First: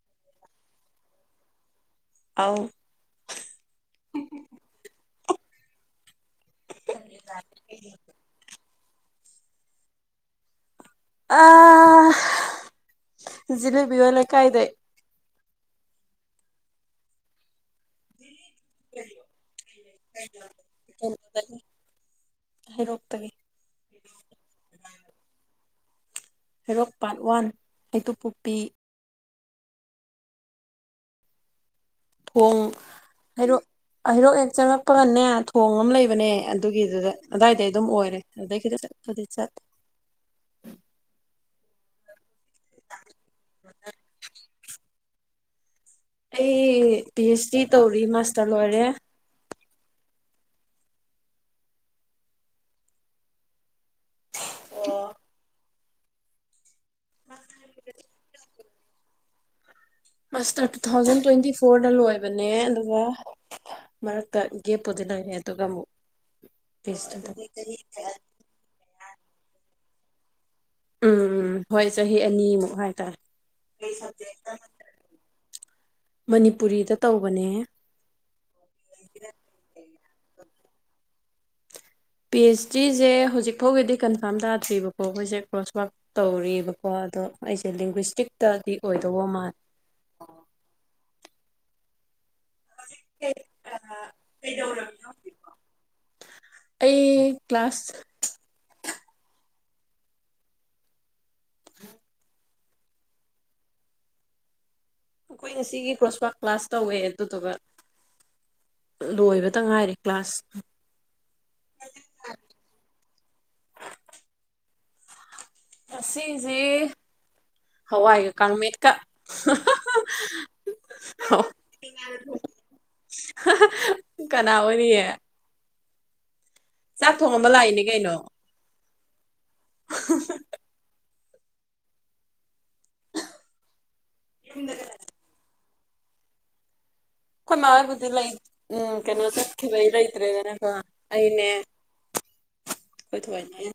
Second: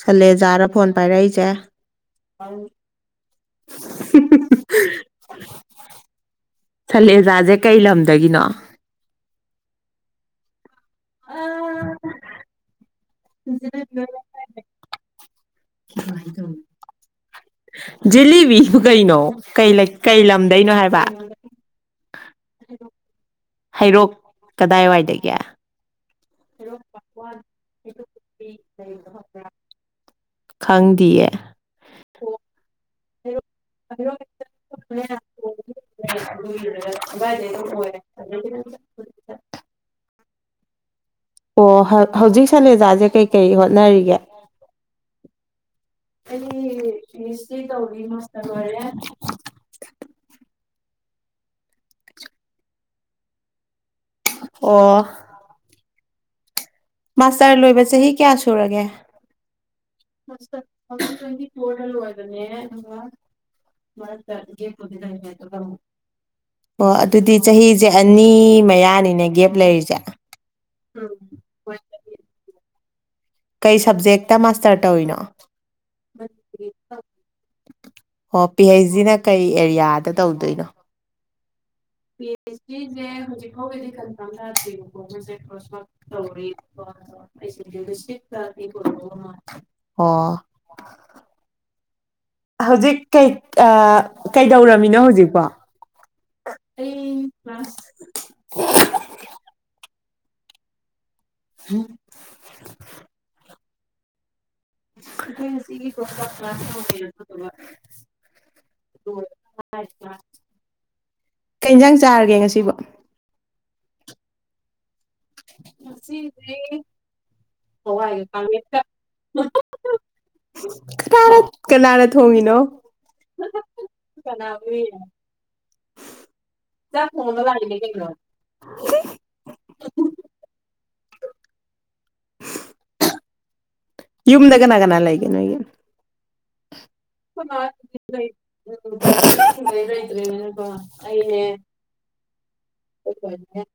ꯁꯜꯂꯦꯖꯥꯔ phone ꯄꯥꯏꯔꯛꯏꯁꯦ ꯑꯧ [unintelligible] ꯁꯜꯂꯦꯖꯥꯁꯦ ꯀꯩ ꯂꯝꯗꯒꯤꯅꯣ ꯑꯥ ꯖꯤꯂꯦꯕꯤ ꯍꯣꯏ ꯂꯩꯀꯥꯏꯗꯩ ꯀꯃꯥꯏꯅ ꯇꯧꯅꯤ ꯖꯦꯂꯤꯕꯤ ꯑꯕꯨ ꯀꯩꯅꯣ ꯀꯩ ꯀꯩ ꯂꯝꯗꯩꯅꯣ ꯍꯥꯏꯕ ꯀꯩꯅꯣꯗꯒꯤ ꯍꯩꯔꯣꯛꯇꯒꯤ ꯍꯩꯔꯣꯛ ꯀꯗꯥꯏꯋꯥꯏꯗꯒꯤ ꯍꯩꯔꯣꯛ ꯄꯥꯔꯠ ꯋꯥꯟ ꯍꯩꯇꯨꯞ ꯄꯣꯛꯄꯤ ꯈꯪꯗꯤꯌꯦ ꯊꯣꯡ ꯍꯩꯔꯣꯛ ꯍꯩꯔꯣꯛ ꯍꯦꯛ ꯆꯪꯉꯛꯄꯒꯅꯦ ꯊꯣꯡ ꯑꯃ ꯂꯩꯕꯅꯦ ꯑꯗꯨꯒꯤꯗꯨꯗ ꯑꯗꯥꯏꯗꯩ ꯑꯗꯨꯝ ꯑꯣꯏꯔꯦ ꯑꯗꯨꯗꯩ ꯈꯤꯇꯡ ꯆꯠꯄꯗꯤ ꯆꯠꯂꯦ ꯑꯣ ꯍꯧꯖꯤꯛ ꯁꯂꯦꯖꯥꯁꯦ ꯀꯩ ꯀꯩ ꯍꯣꯠꯅꯔꯤꯒꯦ ꯑꯩꯁꯦ ꯄꯤ ꯍꯩꯁ ꯗꯤ ꯇꯧꯔꯤ ꯃꯥꯁꯇꯔ ꯂꯣꯏꯔꯦ [unintelligible] ꯑꯣ ꯃꯥꯁꯇꯔ ꯂꯣꯏꯕ ꯆꯍꯤ ꯀꯌꯥ ꯁꯨꯔꯒꯦ ꯃꯥꯁꯇꯔ ꯂꯣꯏꯕꯗꯤ ꯇꯨ ꯊꯥꯎꯖꯟ ꯇꯋꯦꯟꯇꯤꯐꯣꯔꯗ ꯂꯣꯏꯕꯅꯦ ꯑꯗꯒ ꯃꯔꯛꯇ ꯒꯦꯞ ꯄꯨꯗꯤ ꯂꯩꯈꯔꯦ ꯑꯗꯨꯒ ꯑꯃꯨꯛ ꯄꯤ ꯑꯣ ꯑꯩꯆ ꯗꯤ ꯑꯗꯨꯗꯤ ꯇꯧ ꯆꯍꯤꯁꯦ ꯑꯅꯤ ꯃꯌꯥꯅꯤ ꯒꯦꯞ ꯂꯩꯔꯤꯖꯦ ꯎꯝ ꯍꯣꯏ ꯆꯍꯤ ꯑꯅꯤꯃꯨꯛ ꯍꯥꯏ ꯀꯩ ꯁꯕꯖꯦꯛꯇ ꯃꯥꯁꯇꯔ ꯇꯧꯔꯤꯅꯣ ꯃꯅꯤꯄꯨꯔꯤꯗ ꯇꯧꯕꯅꯦ ꯑꯣ ꯄꯤ ꯍꯩꯆ ꯗꯤꯅ ꯀꯩ ꯑꯦꯔꯤꯌꯥꯗ ꯇꯧꯗꯣꯏꯅꯣ ꯄꯤ ꯍꯩꯁ ꯑꯩꯆ ꯗꯤ ꯁꯦ ꯗꯤꯁꯦ ꯍꯧꯖꯤꯛ ꯍꯧꯖꯤꯛꯐꯥꯎꯒꯤꯗꯤ ꯐꯥꯎꯒꯤꯗꯤ ꯀꯟꯐꯥꯝ ꯀꯟꯐꯥꯔꯝ ꯇꯥꯗꯔꯤꯕꯀꯣ ꯇꯥꯗ꯭ꯔꯤꯕꯀꯣ ꯑꯩꯁꯦ ꯑꯩꯈꯣꯏꯁꯦ ꯀ꯭ꯔꯣꯁ ꯀꯣꯔꯁ ꯋꯥꯛ ꯋꯥꯛꯇꯤ ꯇꯧꯔꯤ ꯇꯧꯔꯤꯕꯀꯣ ꯑꯗꯣ ꯑꯩꯁꯦ ꯂꯤꯡꯒ꯭ꯋꯤꯁꯇꯤꯛꯇꯗꯤ ꯑꯣꯏꯗꯧꯕ ꯃꯥꯜꯂꯦ [unintelligible] ꯑꯣ ꯍꯧꯖꯤꯛ ꯀꯩ ꯀꯩꯗꯧꯔꯝꯃꯤꯅꯣ ꯍꯧꯖꯤꯛꯄꯣ ꯑꯩ ꯀꯂꯥꯁ ꯎꯝ [unintelligible] ꯑꯩꯈꯣꯏ ꯉꯁꯤꯒꯤ ꯀ꯭ꯔꯣꯁꯋꯥꯛ ꯀ꯭ꯂꯥꯁ ꯇꯧꯋꯦ ꯑꯗꯨꯗꯨꯒ ꯂꯣꯏꯕꯇ ꯉꯥꯏꯔꯦ ꯀ꯭ꯂꯥꯁ ꯀꯩ ꯌꯦꯟꯁꯥꯡ ꯆꯥꯔꯒꯦ ꯉꯁꯤꯕꯣ [unintelligible] ꯉꯁꯤꯁꯤ ꯉꯁꯤꯁꯦ ꯍꯋꯥꯏꯒ ꯀꯪꯃꯦꯠꯀ [unintelligible] ꯀꯅꯥꯅ ꯊꯣꯡꯉꯤꯅꯣ ꯀꯅꯥ [unintelligible] ꯑꯣꯏꯔꯤꯌꯦ ꯆꯥꯛ ꯊꯣꯡꯕꯗ ꯉꯥꯏꯔꯤ ꯀꯩꯅꯣ ꯎ ꯌꯨꯝꯗ ꯀꯅꯥ ꯀꯅꯥ ꯂꯩꯒꯦꯅꯣꯏꯒꯤ ꯑꯩꯈꯣꯏ ꯃꯥ ꯍꯣꯏꯕꯨꯗꯤ ꯂꯩ ꯎꯝ ꯀꯩꯅꯣ ꯆꯠꯈꯤꯕꯩ ꯂꯩꯇ꯭ꯔꯦꯗꯅꯀꯣ ꯑꯩꯅꯦ ꯑꯩꯈꯣꯏ ꯑꯩꯅꯦ ꯊꯣꯏꯅꯦ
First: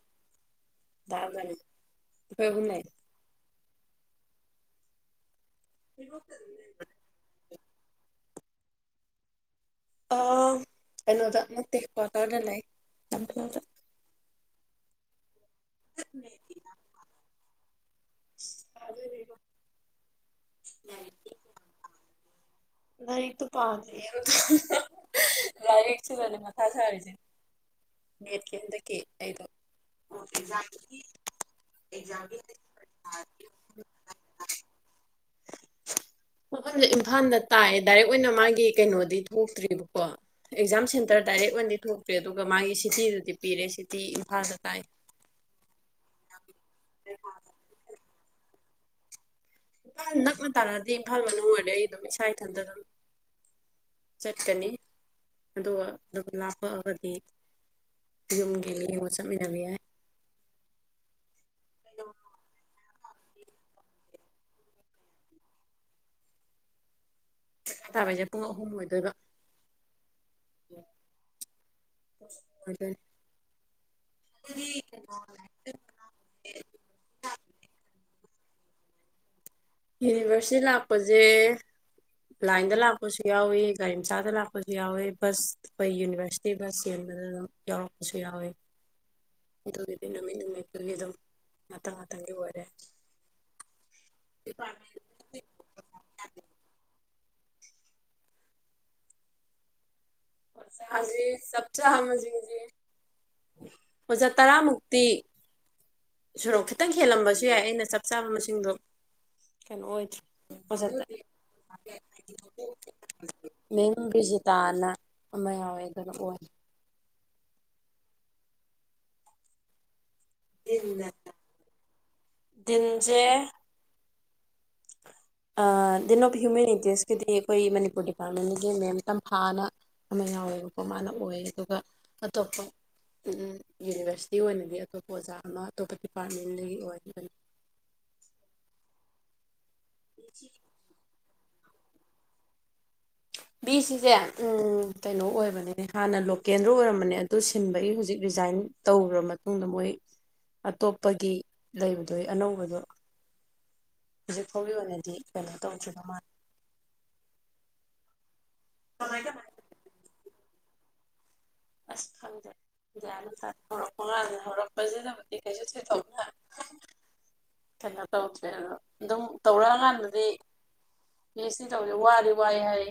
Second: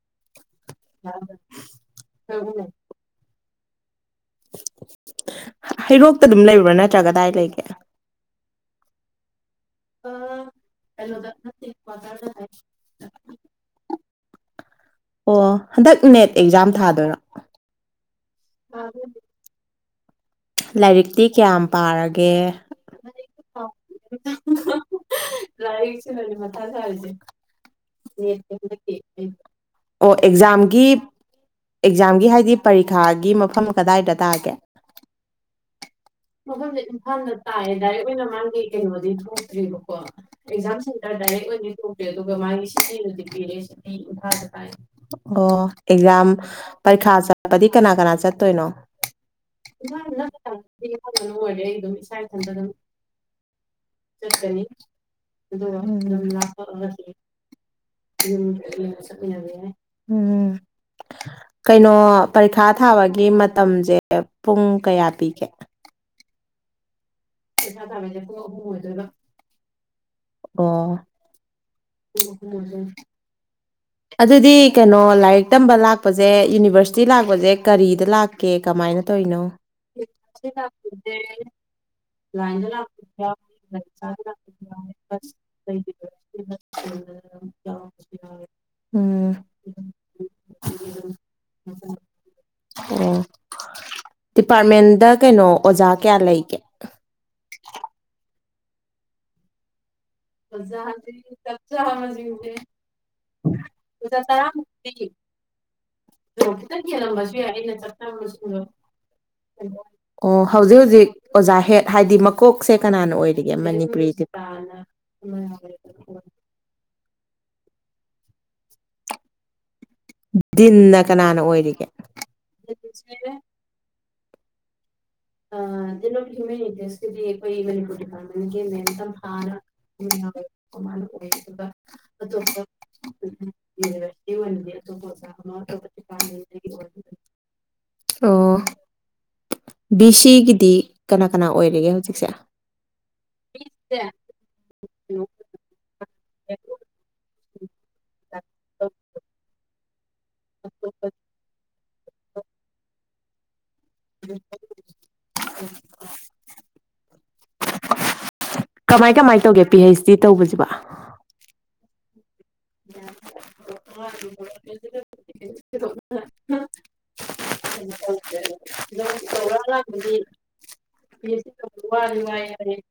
ꯗꯥ ꯏꯕꯥꯅꯤ ꯑꯩꯈꯣꯏ ꯑꯍꯨꯝ ꯂꯩ [inaudible] ꯍꯩꯔꯣꯛꯇ ꯑꯗꯨꯝ ꯂꯩꯕ꯭ꯔꯥ ꯅꯠꯇ꯭ꯔꯥꯒ ꯀꯗꯥꯏ ꯂꯩꯒꯦ ꯑ ꯀꯩꯅꯣꯗ ꯀꯋꯥꯇꯔꯗ ꯂꯩ ꯑꯗ ꯑꯣ ꯍꯟꯗꯛ ꯅꯦꯠ ꯑꯦꯛꯖꯥꯝ ꯊꯥꯗꯣꯏꯔꯣ ꯑ ꯂꯥꯏꯔꯤꯛꯇꯤ ꯀꯌꯥꯝ ꯄꯥꯔꯒꯦ ꯂꯥꯏꯔꯤꯛꯇꯨ ꯄꯥꯗ꯭ꯔꯤ ꯂꯥꯏꯔꯤꯛꯁꯤꯗꯅꯦ ꯃꯊꯥ ꯁꯥꯔꯤꯁꯦ ꯅꯦꯠꯀꯤ ꯍꯟꯗꯛꯀꯤ ꯑꯩꯗꯣ ꯑꯣ ꯑꯦꯛꯖꯥꯝꯒꯤ ꯑꯦꯛꯖꯥꯝꯒꯤ ꯍꯥꯏꯗꯤ ꯄꯔꯤꯈꯥꯒꯤ ꯃꯐꯝ ꯀꯗꯥꯏꯗ ꯇꯥꯒꯦ ꯃꯐꯝꯁꯦ ꯏꯝꯐꯥꯜꯗ ꯇꯥꯏ ꯑꯗꯣ ꯗꯥꯏꯔꯦꯛ ꯑꯣꯏꯅ ꯊꯣꯛꯇ꯭ꯔꯤ ꯑꯗꯨꯒꯤ ꯑꯦꯛꯖꯥꯝ ꯁꯦꯟꯇꯔ ꯗꯥꯏꯔꯦꯛ ꯑꯣꯏꯅꯗꯤ ꯊꯣꯛꯇ꯭ꯔꯦ ꯑꯗꯨꯒ ꯃꯥꯒꯤ ꯁꯤꯇꯤꯗꯨꯗꯤ ꯄꯤꯔꯦ ꯁꯤꯇꯤ ꯏꯝꯐꯥꯜꯗ ꯇꯥꯏ ꯑꯣꯥ ꯄꯔꯤꯈꯥ ꯆꯠꯄꯗꯤ ꯀꯅꯥ ꯀꯅꯥ ꯆꯠꯇꯣꯏꯅꯣ ꯏꯝꯐꯥꯜ ꯅꯛꯅ ꯇꯥꯔꯛꯑꯗꯤ ꯏꯝꯐꯥꯜ ꯃꯅꯨꯡ ꯑꯣꯏꯔꯗꯤ ꯑꯩ ꯑꯗꯨꯝ ꯏꯁꯥ ꯏꯊꯟꯇ ꯑꯗꯨꯝ ꯆꯠꯀꯅꯤ ꯑꯗꯨꯒ ꯑꯗꯨꯝ ꯂꯥꯞꯄꯛꯑꯒꯗꯤ ꯌꯨꯝꯒꯤ ꯃꯤ ꯌꯦꯡꯉ ꯆꯠꯃꯤꯟꯅꯕ ꯌꯥꯏ ꯎꯝ ꯀꯩꯅꯣ ꯄꯔꯤꯈꯥ ꯊꯥꯕꯒꯤ ꯒꯤ ꯃꯇꯝꯁꯦ ꯄꯨꯡ ꯀꯌꯥ ꯄꯤꯒꯦ ꯄꯩꯈꯥ ꯇꯥꯕꯗꯤ ꯄꯨꯡ ꯑꯍꯨꯝ ꯑꯣꯏꯗꯣꯏꯕ ꯑꯣ ꯑꯣꯏꯗꯣꯏꯅꯤ ꯑꯗꯨꯗꯤ ꯀꯩꯅꯣ ꯂꯥꯏꯔꯤꯛ ꯇꯝꯕ ꯂꯥꯛꯄꯁꯦ ꯌꯨꯅꯤꯚꯔꯁꯤꯇꯤ ꯂꯥꯛꯄꯁꯦ ꯀꯔꯤꯗ ꯂꯥꯛ ꯀꯦ ꯀꯃꯥꯏꯅ ꯇꯧꯔꯤꯅꯣ ꯌꯨꯅꯤꯚꯔꯁꯤꯇꯤ ꯂꯥꯛꯄꯁꯦ ꯂꯥꯏꯟꯗ ꯂꯥꯛꯄꯁꯨ ꯌꯥꯎꯋꯤ ꯒꯥꯔꯤ ꯃꯆꯥꯗ ꯂꯥꯛꯄꯁꯨ ꯌꯥꯎꯋꯤ ꯕꯁ ꯑꯩꯈꯣꯏ ꯌꯨꯅꯤꯚꯔꯁꯤꯇꯤ ꯕꯁ ꯆꯦꯟꯕꯗ ꯑꯗꯨ ꯌꯥꯎꯔꯛꯄꯁꯨ ꯌꯥꯎꯋꯤ ꯎꯝ ꯑꯗꯨꯒꯤꯗꯤ ꯅꯨꯃꯤꯠ ꯅꯨꯃꯤꯠ ꯇꯨꯒꯤ ꯃꯇꯝ ꯃꯇꯝ ꯒꯤ ꯑꯣꯏꯔꯦ ꯑꯣ ꯗꯤꯄꯥꯔꯠꯃꯦꯟꯗ ꯀꯩꯅꯣ ꯑꯣꯖꯥ ꯀꯌꯥ ꯂꯩꯒꯦ ꯑꯣꯖꯥꯁꯦ ꯆꯞ ꯆꯥꯕ ꯃꯁꯤꯡꯁꯦ ꯑꯣꯖꯥ ꯇꯔꯥꯃꯨꯛꯇꯤ [inaudible] ꯑꯣ ꯁꯣꯔꯣꯛ ꯍꯧꯖꯤꯛ ꯈꯤꯇꯪ ꯍꯦꯜꯂꯝꯕꯁꯨ ꯌꯥꯏ ꯑꯩꯅ ꯆꯞ ꯆꯥꯕ ꯃꯁꯤꯡꯗꯣ ꯀꯩꯅꯣ ꯑꯣꯏꯗ꯭ꯔꯦ ꯑꯣꯖꯥ ꯍꯧꯖꯤꯛ ꯑꯣꯖꯥ ꯍꯦꯠ ꯍꯥꯏꯗꯤ ꯃꯀꯣꯛꯁꯦ ꯀꯅꯥꯅ ꯑꯣꯏꯔꯤꯒꯦ ꯃꯦꯝ ꯃꯅꯤꯄꯨꯔꯤ ꯕꯤꯖꯤꯇꯥꯅ ꯑꯃ ꯌꯥꯎꯋꯦꯗꯅ ꯑꯣꯏ ꯗꯤꯟꯅ ꯀꯅꯥꯅ ꯑꯣꯏꯔꯤꯒꯦ ꯗꯤꯟꯁꯦ ꯗꯦꯟ ꯑꯣꯐ ꯍ꯭ꯌꯨꯃꯦꯟ ꯏꯟꯇꯔꯦꯁꯀꯤꯗꯤ ꯑꯩꯈꯣꯏ ꯃꯅꯤꯄꯨꯔ ꯗꯤꯄꯥꯔꯠꯃꯦꯟꯒꯤ ꯃꯦꯝ ꯇꯝꯐꯥꯅ ꯑꯃ ꯌꯥꯎꯋꯦꯕꯀꯣ ꯃꯥꯅ ꯑꯣꯏ ꯑꯗꯨꯒ ꯑꯩꯈꯣꯏꯅꯤꯄꯨꯔꯗꯤꯄꯥꯔꯦꯟ ꯑꯇꯣꯞꯄ ꯌꯨꯅꯤꯚꯔꯁꯤꯇꯤ ꯑꯣꯏꯅꯗꯤ ꯑꯇꯣꯞꯄ ꯑꯣꯖꯥ ꯑꯃ ꯑꯇꯣꯞꯄ ꯗꯤꯄꯥꯔꯠꯃꯦꯟꯗꯒꯤ ꯑꯣꯏꯕꯅꯤ ꯑꯣ ꯕꯤ ꯁꯤꯒꯤꯗꯤ ꯀꯅꯥ ꯀꯅꯥ ꯑꯣꯏꯔꯤꯒꯦ ꯍꯧꯖꯤꯛꯁꯦ ꯕꯤ ꯁꯤꯁꯦ ꯎꯝ ꯀꯩꯅꯣ ꯑꯣꯏꯕꯅꯤꯅꯦ ꯍꯥꯟꯅ ꯂꯣꯀꯦꯟꯗꯔꯣ ꯑꯣꯏꯔꯝꯕꯅꯦ ꯑꯗꯨ ꯁꯤꯟꯕꯒꯤ ꯍꯧꯖꯤꯛ ꯔꯤꯖꯥꯏꯟ ꯇꯧꯈ꯭ꯔ ꯃꯇꯨꯡꯗ ꯃꯣꯏ ꯑꯇꯣꯞꯄꯒꯤ ꯂꯩꯕꯗꯣ ꯑꯅꯧꯕꯗꯣ ꯍꯧꯖꯤꯛ ꯐꯥꯎꯒꯤ ꯑꯣꯏꯅꯗꯤ ꯀꯩꯅꯣ ꯇꯧꯗ꯭ꯔꯤꯕ ꯃꯥꯂꯦ ꯀꯃꯥꯏ ꯀꯃꯥꯏꯅ ꯇꯧꯒꯦ ꯄꯤ ꯍꯩꯆ ꯗꯤ ꯇꯧꯕꯁꯤꯕ ꯑꯁ ꯍ ꯍꯧꯗꯦ ꯠ ꯍꯧꯔꯛꯄ ꯉꯅ ꯍꯧꯔꯛꯄꯁꯤꯗꯕꯨꯗꯤ ꯀꯩꯁꯨ ꯊꯣꯏꯗꯧꯕ ꯀꯅ ꯇ ꯇꯧꯔ ꯄꯤ ꯑꯩꯆ ꯗꯤ ꯇꯧꯕꯁꯦ ꯋꯥꯗꯤ ꯋꯥꯏ ꯍꯥꯏ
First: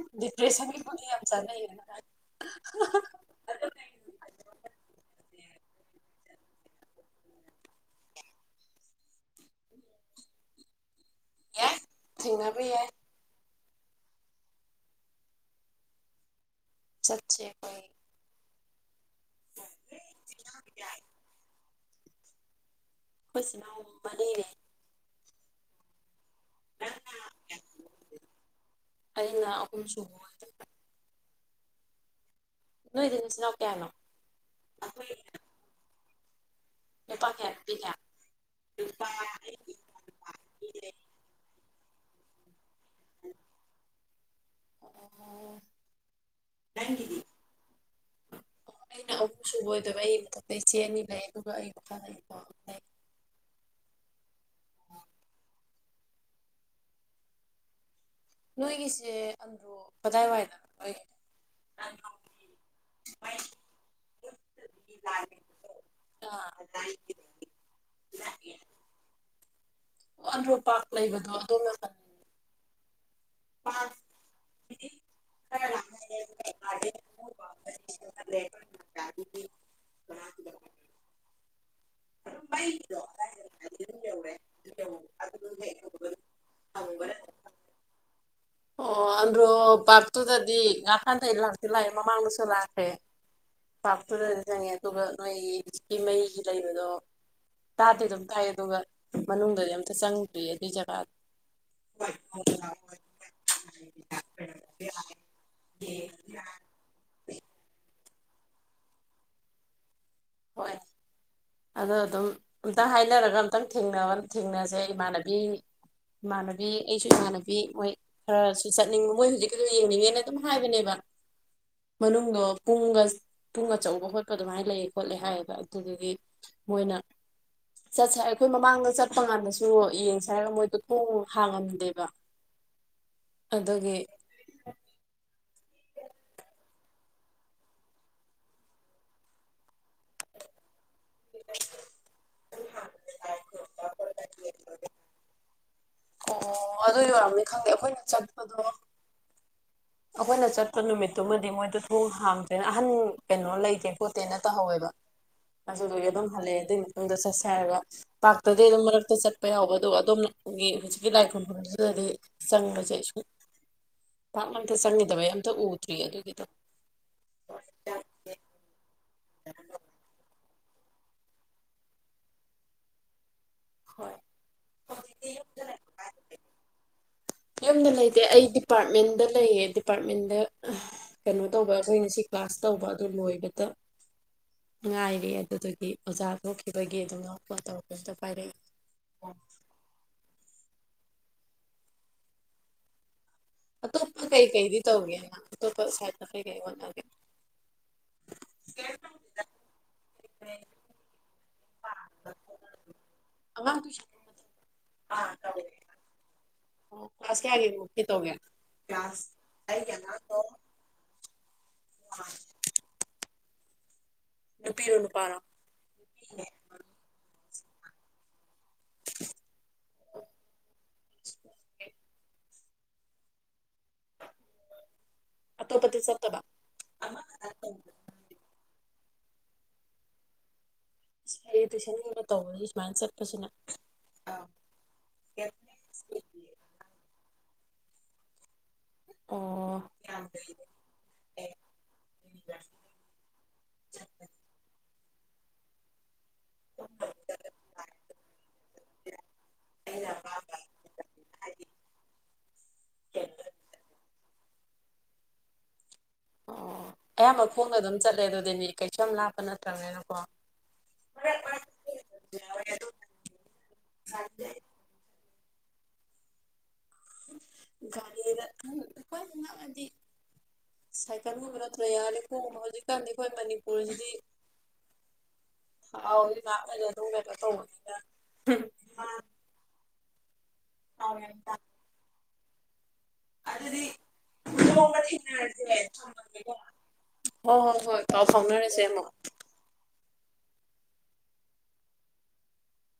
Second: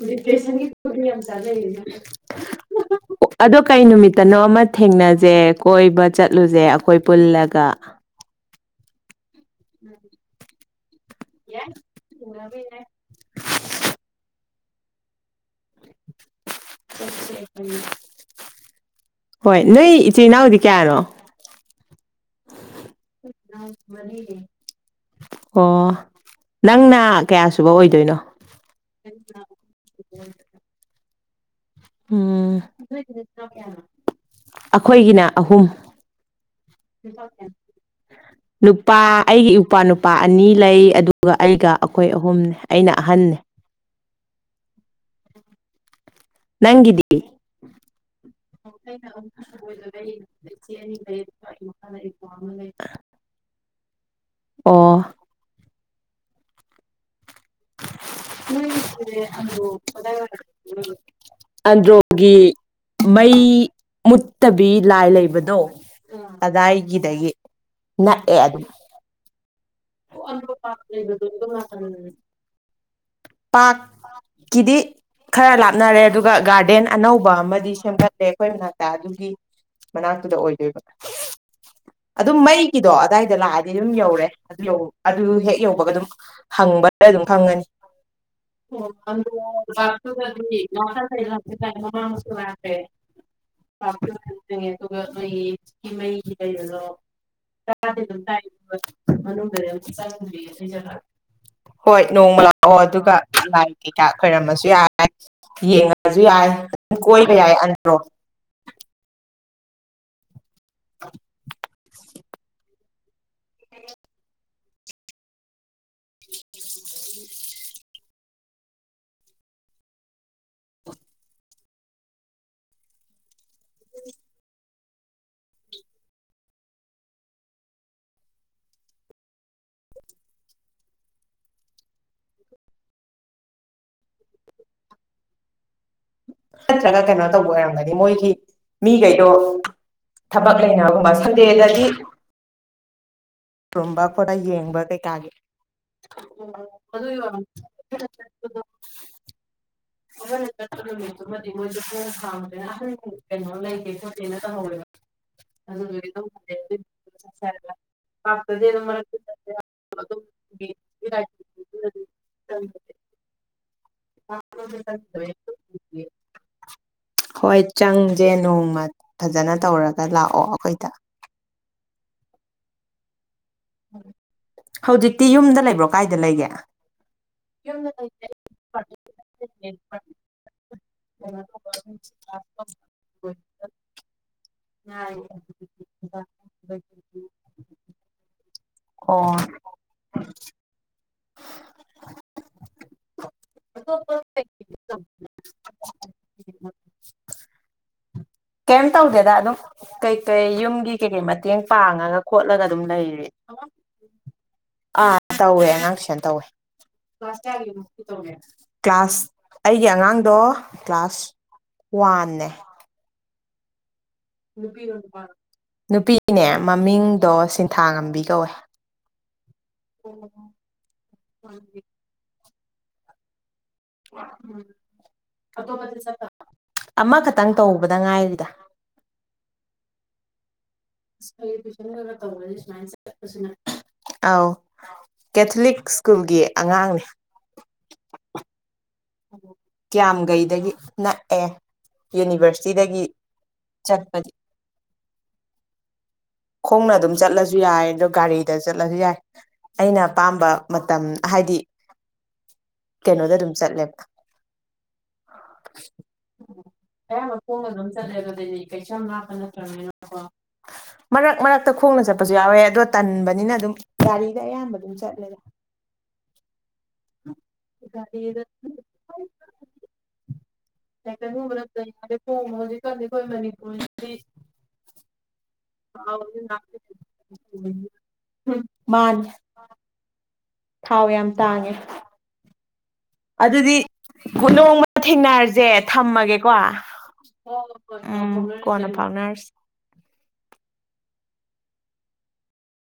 ꯗꯤꯄ꯭ꯔꯦꯁꯟꯒꯤ ꯒꯨꯂꯤ ꯌꯥꯝ ꯆꯥꯅꯩꯌꯦꯅ ꯍꯥꯏ ꯑꯗꯣ ꯀꯩ ꯅꯨꯃꯤꯠꯇꯅꯣ ꯑꯃ ꯊꯦꯡꯅꯖꯦ ꯀꯣꯏꯕ ꯆꯠꯂꯨꯁꯦ ꯑꯩꯈꯣꯏ ꯄꯨꯜꯂꯒ ꯎꯝ ꯌꯥ ꯌꯥꯏ ꯎꯕꯤ ꯊꯦꯡꯅꯕ ꯌꯥ ꯌꯥꯏ ꯆꯠꯁꯦ ꯑꯩꯈꯣꯏ ꯁꯠꯁꯔꯤ ꯍꯣꯏ ꯅꯣꯏ ꯏꯆꯤ ꯑꯩꯈꯣꯏ ꯏꯆꯤꯟ ꯏꯅꯥꯎꯗꯤ ꯀꯌꯥꯅꯣ ꯍꯣꯏꯁꯤ ꯅ ꯃꯅꯤꯔꯦ ꯑꯣ ꯅꯪꯅ ꯀꯌꯥ ꯁꯨꯕ ꯑꯣꯏꯗꯣꯏꯅꯣ ꯑꯩꯅ ꯑꯍꯨꯝ ꯁꯨꯕ ꯑꯣꯏꯗꯣꯏ ꯎꯝ ꯅꯣꯏꯗꯤ ꯅꯆꯤꯟ ꯅꯅꯥꯎ ꯀꯌꯥꯅꯣ ꯑꯩꯈꯣꯏꯒꯤꯅ ꯑꯍꯨꯝ ꯅꯨꯄꯥ ꯀꯌꯥ ꯅꯨꯄꯤ ꯀꯌꯥ ꯅꯨꯄꯥ ꯑꯩꯒꯤ ꯏꯄꯥ ꯅꯨꯄꯥ ꯑꯅꯤ ꯂꯩ ꯑꯗꯨꯒ ꯑꯩꯒ ꯑꯩꯈꯣꯏ ꯑꯍꯨꯝꯅꯤ ꯑꯩꯅ ꯑꯍꯟ ꯑꯣ ꯅꯪꯗ ꯅꯪꯒꯤꯗꯤ ꯑꯩꯅ ꯑꯍꯨꯝ ꯁꯨꯕ ꯑꯣꯏꯗꯣꯏꯕ ꯑꯩ ꯃꯊꯛꯇ ꯏꯆꯦ ꯑꯅꯤ ꯂꯩ ꯑꯗꯨꯒ ꯑꯩ ꯃꯈꯥꯗ ꯏꯄ꯭ꯋꯥ ꯑꯃ ꯂꯩ ꯑꯣ ꯅꯣꯏꯒꯤꯁꯦ ꯑꯟꯗ꯭ꯔꯣ ꯀꯗꯥꯏꯋꯥꯏꯗꯅꯣ ꯅꯣꯏꯒꯤ ꯑꯟꯗ꯭ꯔꯣꯒꯤ ꯃꯩ ꯃꯨꯠꯇꯕꯤ ꯂꯥꯏ ꯂꯩꯕꯗꯣ ꯑꯥ ꯀꯗꯥꯏꯒꯤꯗꯒꯤ ꯅꯛꯑꯦ ꯑꯗꯨꯝ ꯑꯣ ꯑꯟꯗ꯭ꯔꯣ ꯑ ꯄꯥꯛ ꯄꯥꯔꯛ ꯂꯩ ꯑꯗꯨ ꯂꯩꯕꯗꯣ ꯑꯗꯨ ꯑꯗꯣꯝ ꯅꯥꯀꯟ ꯄꯥꯔꯛꯀꯤꯗꯤ ꯈꯔ ꯂꯥꯞꯅꯔꯦ ꯑꯗꯨꯒ ꯒꯥꯔꯗꯦꯟ ꯑꯅꯧꯕ ꯑꯃꯗꯤ ꯁꯦꯝꯒꯠꯂꯦ ꯑꯩꯈꯣꯏ ꯃꯅꯥꯛꯇ ꯑꯗꯨꯒꯤ ꯃꯅꯥꯛꯇꯨꯗ ꯑꯣꯏꯗꯣꯏꯕ ꯑꯗꯨꯝ ꯃꯩꯒꯤꯗꯣ ꯑꯗꯨꯗꯥꯏꯗ ꯂꯥꯛꯑꯗꯤ ꯑꯗꯨꯝ ꯌꯧꯔꯦ ꯑꯗꯨ ꯑꯗꯨ ꯍꯦꯛ ꯌꯧꯕꯒ ꯑꯗꯨꯝ ꯍꯪꯕꯗ ꯑꯗꯨꯝ ꯐꯪꯒꯅꯤ ꯑꯣ ꯑꯟꯗ꯭ꯔꯣ ꯑꯣꯇꯨꯗꯤ ꯄꯥꯔꯛꯇꯨꯗꯗꯤ ꯉꯍꯥꯟꯗꯩ ꯂꯥꯛꯇꯤ ꯂꯥꯛꯑꯦ ꯃꯃꯥꯡꯗꯁꯨ ꯃꯃꯥꯡꯁꯨꯇ꯭ꯔꯦꯇꯉꯦ ꯂꯥꯛꯈ꯭ꯔꯦ ꯑꯗꯨꯒ ꯄꯥꯔꯛꯇꯨꯗꯗꯤ ꯆꯪꯉꯦ ꯑꯗꯨꯒ ꯅꯣꯏ ꯅꯣꯏꯒꯤꯩꯒꯤ ꯍꯧꯖꯤꯛꯀꯤ ꯃꯩꯒꯤ ꯂꯩꯕꯗꯣ ꯇꯥꯗꯤ ꯑꯗꯨꯝ ꯇꯥꯏ ꯑꯗꯨꯒ ꯃꯅꯨꯡꯗꯗꯤ ꯑꯝꯇ ꯆꯪꯗ꯭ꯔꯤ ꯑꯗꯨꯏ ꯖꯒꯥꯗꯣ ꯃꯅꯨꯡꯗꯣꯏꯣꯡꯃ ꯂꯥꯏ ꯀꯩꯀꯥꯛ ꯈꯣꯏꯔꯝꯃꯁꯨ ꯌꯥꯏ ꯌꯦꯡꯉꯁꯨ ꯌꯥꯏꯝ ꯀꯣꯏꯕ ꯌꯥꯏ ꯑꯟꯗ꯭ꯔꯣ ꯍꯣꯏ ꯑꯗꯣ ꯑꯗꯨꯝ ꯑ ꯍꯥꯏꯅꯔꯒ ꯑꯝꯛꯇꯪ ꯊꯦꯡ ꯊꯦꯡꯅꯁꯦ ꯏꯃꯥꯟꯅꯕꯤ ꯏꯃꯥꯟꯅꯕꯤ ꯑꯩꯁꯨ ꯏꯃꯥꯟꯅꯕꯤ ꯃꯣꯏ ꯈꯔꯁꯨ ꯆꯠꯅꯤꯡꯕ ꯃꯣꯏ ꯍꯧꯖꯤꯛꯀꯁꯨ ꯌꯦꯡꯅꯤꯡꯉꯦꯅ ꯑꯗꯨꯝ ꯍꯥꯏꯕꯅꯦꯕ ꯃꯅꯨꯡꯗꯣ ꯄꯨꯡꯒ ꯄꯨꯡ ꯑꯆꯧꯕ ꯈꯣꯠꯄ ꯑꯗꯨꯃꯥꯏꯅ ꯂꯩ ꯈꯣꯠꯂꯦ ꯍꯥꯏꯌꯦꯕ ꯑꯗꯨꯗꯒꯤ ꯃꯣꯏꯅ ꯆꯠꯁꯦ ꯑꯩꯈꯣꯏ ꯃꯃꯥꯡꯗ ꯆꯠꯄ ꯀꯥꯟꯗꯁꯨ ꯌꯦꯡꯁꯦ ꯍꯥꯏꯔꯒ ꯃꯣꯏꯗꯣ ꯊꯣꯡ ꯍꯥꯡꯉꯝꯗꯦꯕ ꯑꯗꯒꯤ ꯅꯠꯇ꯭ꯔꯒ ꯀꯩꯅꯣ ꯇꯧꯕ ꯑꯣꯏꯔꯝꯒꯅꯤ ꯃꯣꯏꯒꯤ ꯃꯤꯈꯩꯗꯣ ꯊꯕꯛ ꯂꯩꯅꯕꯒꯨꯝꯕ ꯐꯗꯗꯗꯤ ꯔꯨꯝꯕ ꯈꯣꯠꯇ ꯌꯦꯡꯕ ꯀꯩꯀꯥꯒꯤ ꯑꯣ ꯑꯗꯨ ꯑꯣ ꯑꯣꯏꯔꯝꯅꯤ ꯈꯪꯗꯦ ꯑꯩꯈꯣꯏꯅ ꯆꯠꯄꯗꯣ ꯑꯗꯨ ꯑꯩꯈꯣꯏꯅ ꯆꯠꯄ ꯅꯨꯃꯤꯠꯇꯨꯃꯗꯤ ꯃꯣꯏꯗ ꯊꯣꯡ ꯍꯥꯡꯗ꯭ꯔꯦꯅ ꯑꯍꯟ ꯀꯩꯅꯣ ꯂꯩꯇꯦ ꯈꯣꯠꯇꯦꯅ ꯇꯧꯍꯧꯋꯦꯕ ꯑꯗꯨꯗꯨꯒꯤ ꯑꯗꯨꯝ ꯍꯜꯂꯛꯑꯦ ꯑꯗꯨꯏ ꯃꯇꯨꯡꯗ ꯆꯠꯁꯦ ꯍꯥꯏꯔꯒ ꯄꯥꯛꯔꯇꯗꯤ ꯑꯗꯨꯝ ꯃꯔꯛꯇ ꯆꯠꯄ ꯌꯥꯎꯕ ꯑꯗꯨꯒ ꯑꯗꯣꯝꯒꯤ ꯍꯧꯖꯤꯛꯀꯤ ꯂꯥꯏ ꯈꯨꯔꯐꯝꯁꯤꯗꯗꯤ ꯆꯪꯕꯁꯦ ꯁꯨꯝ ꯐꯂ ꯍꯣꯏ ꯆꯪꯁꯦ ꯅꯣꯡꯃ ꯐꯖꯅ ꯇꯧꯔꯒ ꯂꯥꯛꯑꯣ ꯑꯩꯈꯣꯏ ꯍꯣꯏ ꯍꯧꯖꯤꯛꯇꯤ ꯌꯨꯝꯗ ꯂꯩꯕ꯭ꯔꯣ ꯀꯥꯏꯗ ꯂꯩꯒꯦ ꯌꯗ ꯂꯩꯇꯦ ꯑꯩ ꯗꯤꯄꯥꯔꯠꯃꯦꯟꯗ ꯂꯩꯌꯦ ꯗꯤꯄꯥꯔꯠꯃꯦꯟꯗ ꯀꯩꯅꯣ ꯇꯧꯕ ꯑꯩꯈꯣꯏ ꯉꯁꯤ ꯀ꯭ꯂꯥꯁ ꯇꯧꯕ ꯑꯗꯨ ꯂꯣꯏꯕꯗ ꯉꯥꯏꯔꯤ ꯑꯗꯨꯗꯨꯗꯒꯤ ꯑꯣꯖꯥ ꯊꯣꯛꯈꯤꯕꯒꯤ ꯑꯗꯨꯅ ꯐꯣꯟ ꯇꯧꯔꯛꯄ ꯑꯝꯇ ꯄꯥꯏꯔꯛꯏꯦ ꯑꯣ ꯑꯇꯣꯞꯄ ꯀꯩꯀꯩꯗꯤ ꯇꯧꯒꯦꯅ ꯑꯇꯣꯞꯄ ꯁꯥꯏ ꯀꯩꯀꯩ ꯍꯣꯠꯅꯒꯦ ꯀꯩ ꯀꯩ ꯌꯨꯝꯒꯤ ꯀꯦ ꯃ ꯃꯇꯦꯡ ꯄꯥꯡꯉꯒ ꯈꯣꯠꯂꯒ ꯑꯗꯨꯝ ꯂꯩꯔꯤ ꯑꯉꯥꯡ ꯇꯨꯏꯁꯟ ꯑꯥ ꯇꯧꯋꯦ ꯑꯉꯥꯡꯁꯅ ꯇꯧꯋꯦ ꯑꯣ ꯀ꯭ꯂꯥꯁ ꯀꯌꯥꯒꯤꯃꯨꯛꯀꯤ ꯇꯧꯒꯦ ꯀ꯭ꯂꯥꯁ ꯑꯩꯒꯤ ꯑꯉꯥꯡꯗꯣ ꯀ꯭ꯂꯥꯁ ꯋꯥꯟꯅꯦ ꯅꯨꯄꯤꯔꯣ ꯅꯨꯄꯤꯔꫭ ꯅꯨꯄꯥꯔꫭ ꯅꯨꯄꯥꯔꯣ ꯅꯨꯄꯤꯅꯦ ꯃꯃꯤꯡꯗꯣ ꯁꯤ ꯊꯥ ꯉꯝꯕꯤ ꯀꯧꯋꯦ ꯑꯣ ꯑꯇꫭꯞꯄꯗꯤ ꯑꯇꯣꯞꯄꯗꯤ ꯆꯠꯇꯕ ꯆꯠꯇꯕ꯭ꯔ ꯑꯃꯈꯛꯇꯪ ꯇꯧꯕꯗ ꯉꯥꯏꯔꯤꯗ ꯐꯩꯌꯦ ꯇꯨꯏꯁꯟꯒꯨꯝꯕ ꯇꯧꯕꯁꯦ ꯁꯨꯃꯥꯏꯅ ꯆꯠꯄꯁꯤꯅ ꯑꯥꯎ ꯀꯦꯊꯣꯂꯤꯛ ꯁ꯭ꯀꯨꯜꯒꯤ ꯑꯉꯥꯡꯅꯤ ꯑꯣ ꯀꯌꯥꯝꯒꯩꯗꯒꯤ ꯅꯛꯑꯦ ꯌꯨꯅꯤꯚꯔꯁꯤꯇꯤꯗꯒꯤ ꯆꯠꯄꯗꯤ ꯈꯣꯡꯅ ꯑꯗꯨꯝ ꯆꯠꯂꯁꯨ ꯌꯥꯏ ꯑꯗ ꯒꯥꯔꯤꯗ ꯆꯠꯂꯁꯨ ꯌꯥꯏ ꯑꯩꯅ ꯑꯄꯥꯝꯕ ꯃꯇꯝ ꯍꯥꯏꯗꯤ ꯀꯩꯅꯣꯗ ꯑꯗꯨꯝ ꯆꯠꯂꯦꯕ [inaudible] ꯑꯣ ꯑꯌꯥꯝꯕ ꯈꯣꯡꯗ ꯑꯗꯨꯝ ꯆꯠꯂꯦ ꯑꯗꯨꯗꯤꯒꯥ ꯀꯩꯁꯨ ꯌꯥꯝ ꯂꯥꯞꯄ ꯅꯠꯇ꯭ꯔꯕꯅꯤꯅꯀꯣ ꯃꯔꯛ ꯃꯔꯛꯇ ꯈꯣꯡꯅ ꯆꯠꯄꯁꯨ ꯌꯥꯎꯋꯦ ꯑꯗꯣ ꯇꯟꯕꯅꯤꯅ ꯑꯗꯨꯝ ꯒꯥꯔꯤꯗ ꯑꯌꯥꯝꯕ ꯑꯗꯨꯝ ꯆꯠ [inaudible] ꯒꯥꯔꯤꯗ ꯈꯪ [unintelligible] ꯑꯩꯈꯣꯏ ꯅꯛꯑꯗꯤ ꯁꯥꯏꯀꯜ ꯒꯨꯝꯕ ꯁꯥꯏꯀꯜꯒꯨꯝꯕ ꯅꯠꯇ꯭ꯔ ꯌꯥꯔꯦ [unintelligible] ꯈꯣꯡꯕ ꯍꯧꯖꯤꯛꯀꯥꯟꯗꯤ ꯑꯩꯈꯣꯏ ꯃꯅꯤꯄꯨꯔꯗꯤ ꯑꯥꯎ [inaudible] ꯃꯥꯅꯦ ꯊꯥꯎ ꯌꯥꯝ ꯇꯥꯡꯉꯦ ꯑꯗꯨꯗꯤ ꯕꯨ ꯅꯣꯡꯃ ꯊꯦꯡꯅꯔꯁꯦ ꯊꯝꯃꯒꯦꯀꯣ ꯍꯣꯏ ꯍꯣꯏ ꯍꯣꯏ ꯄꯥꯎ ꯎꯝ ꯐꯥꯎꯅꯔꯁꯦ ꯀꯣꯟꯅ ꯑꯃꯨꯛ ꯐꯥꯎꯅꯔꯁꯦ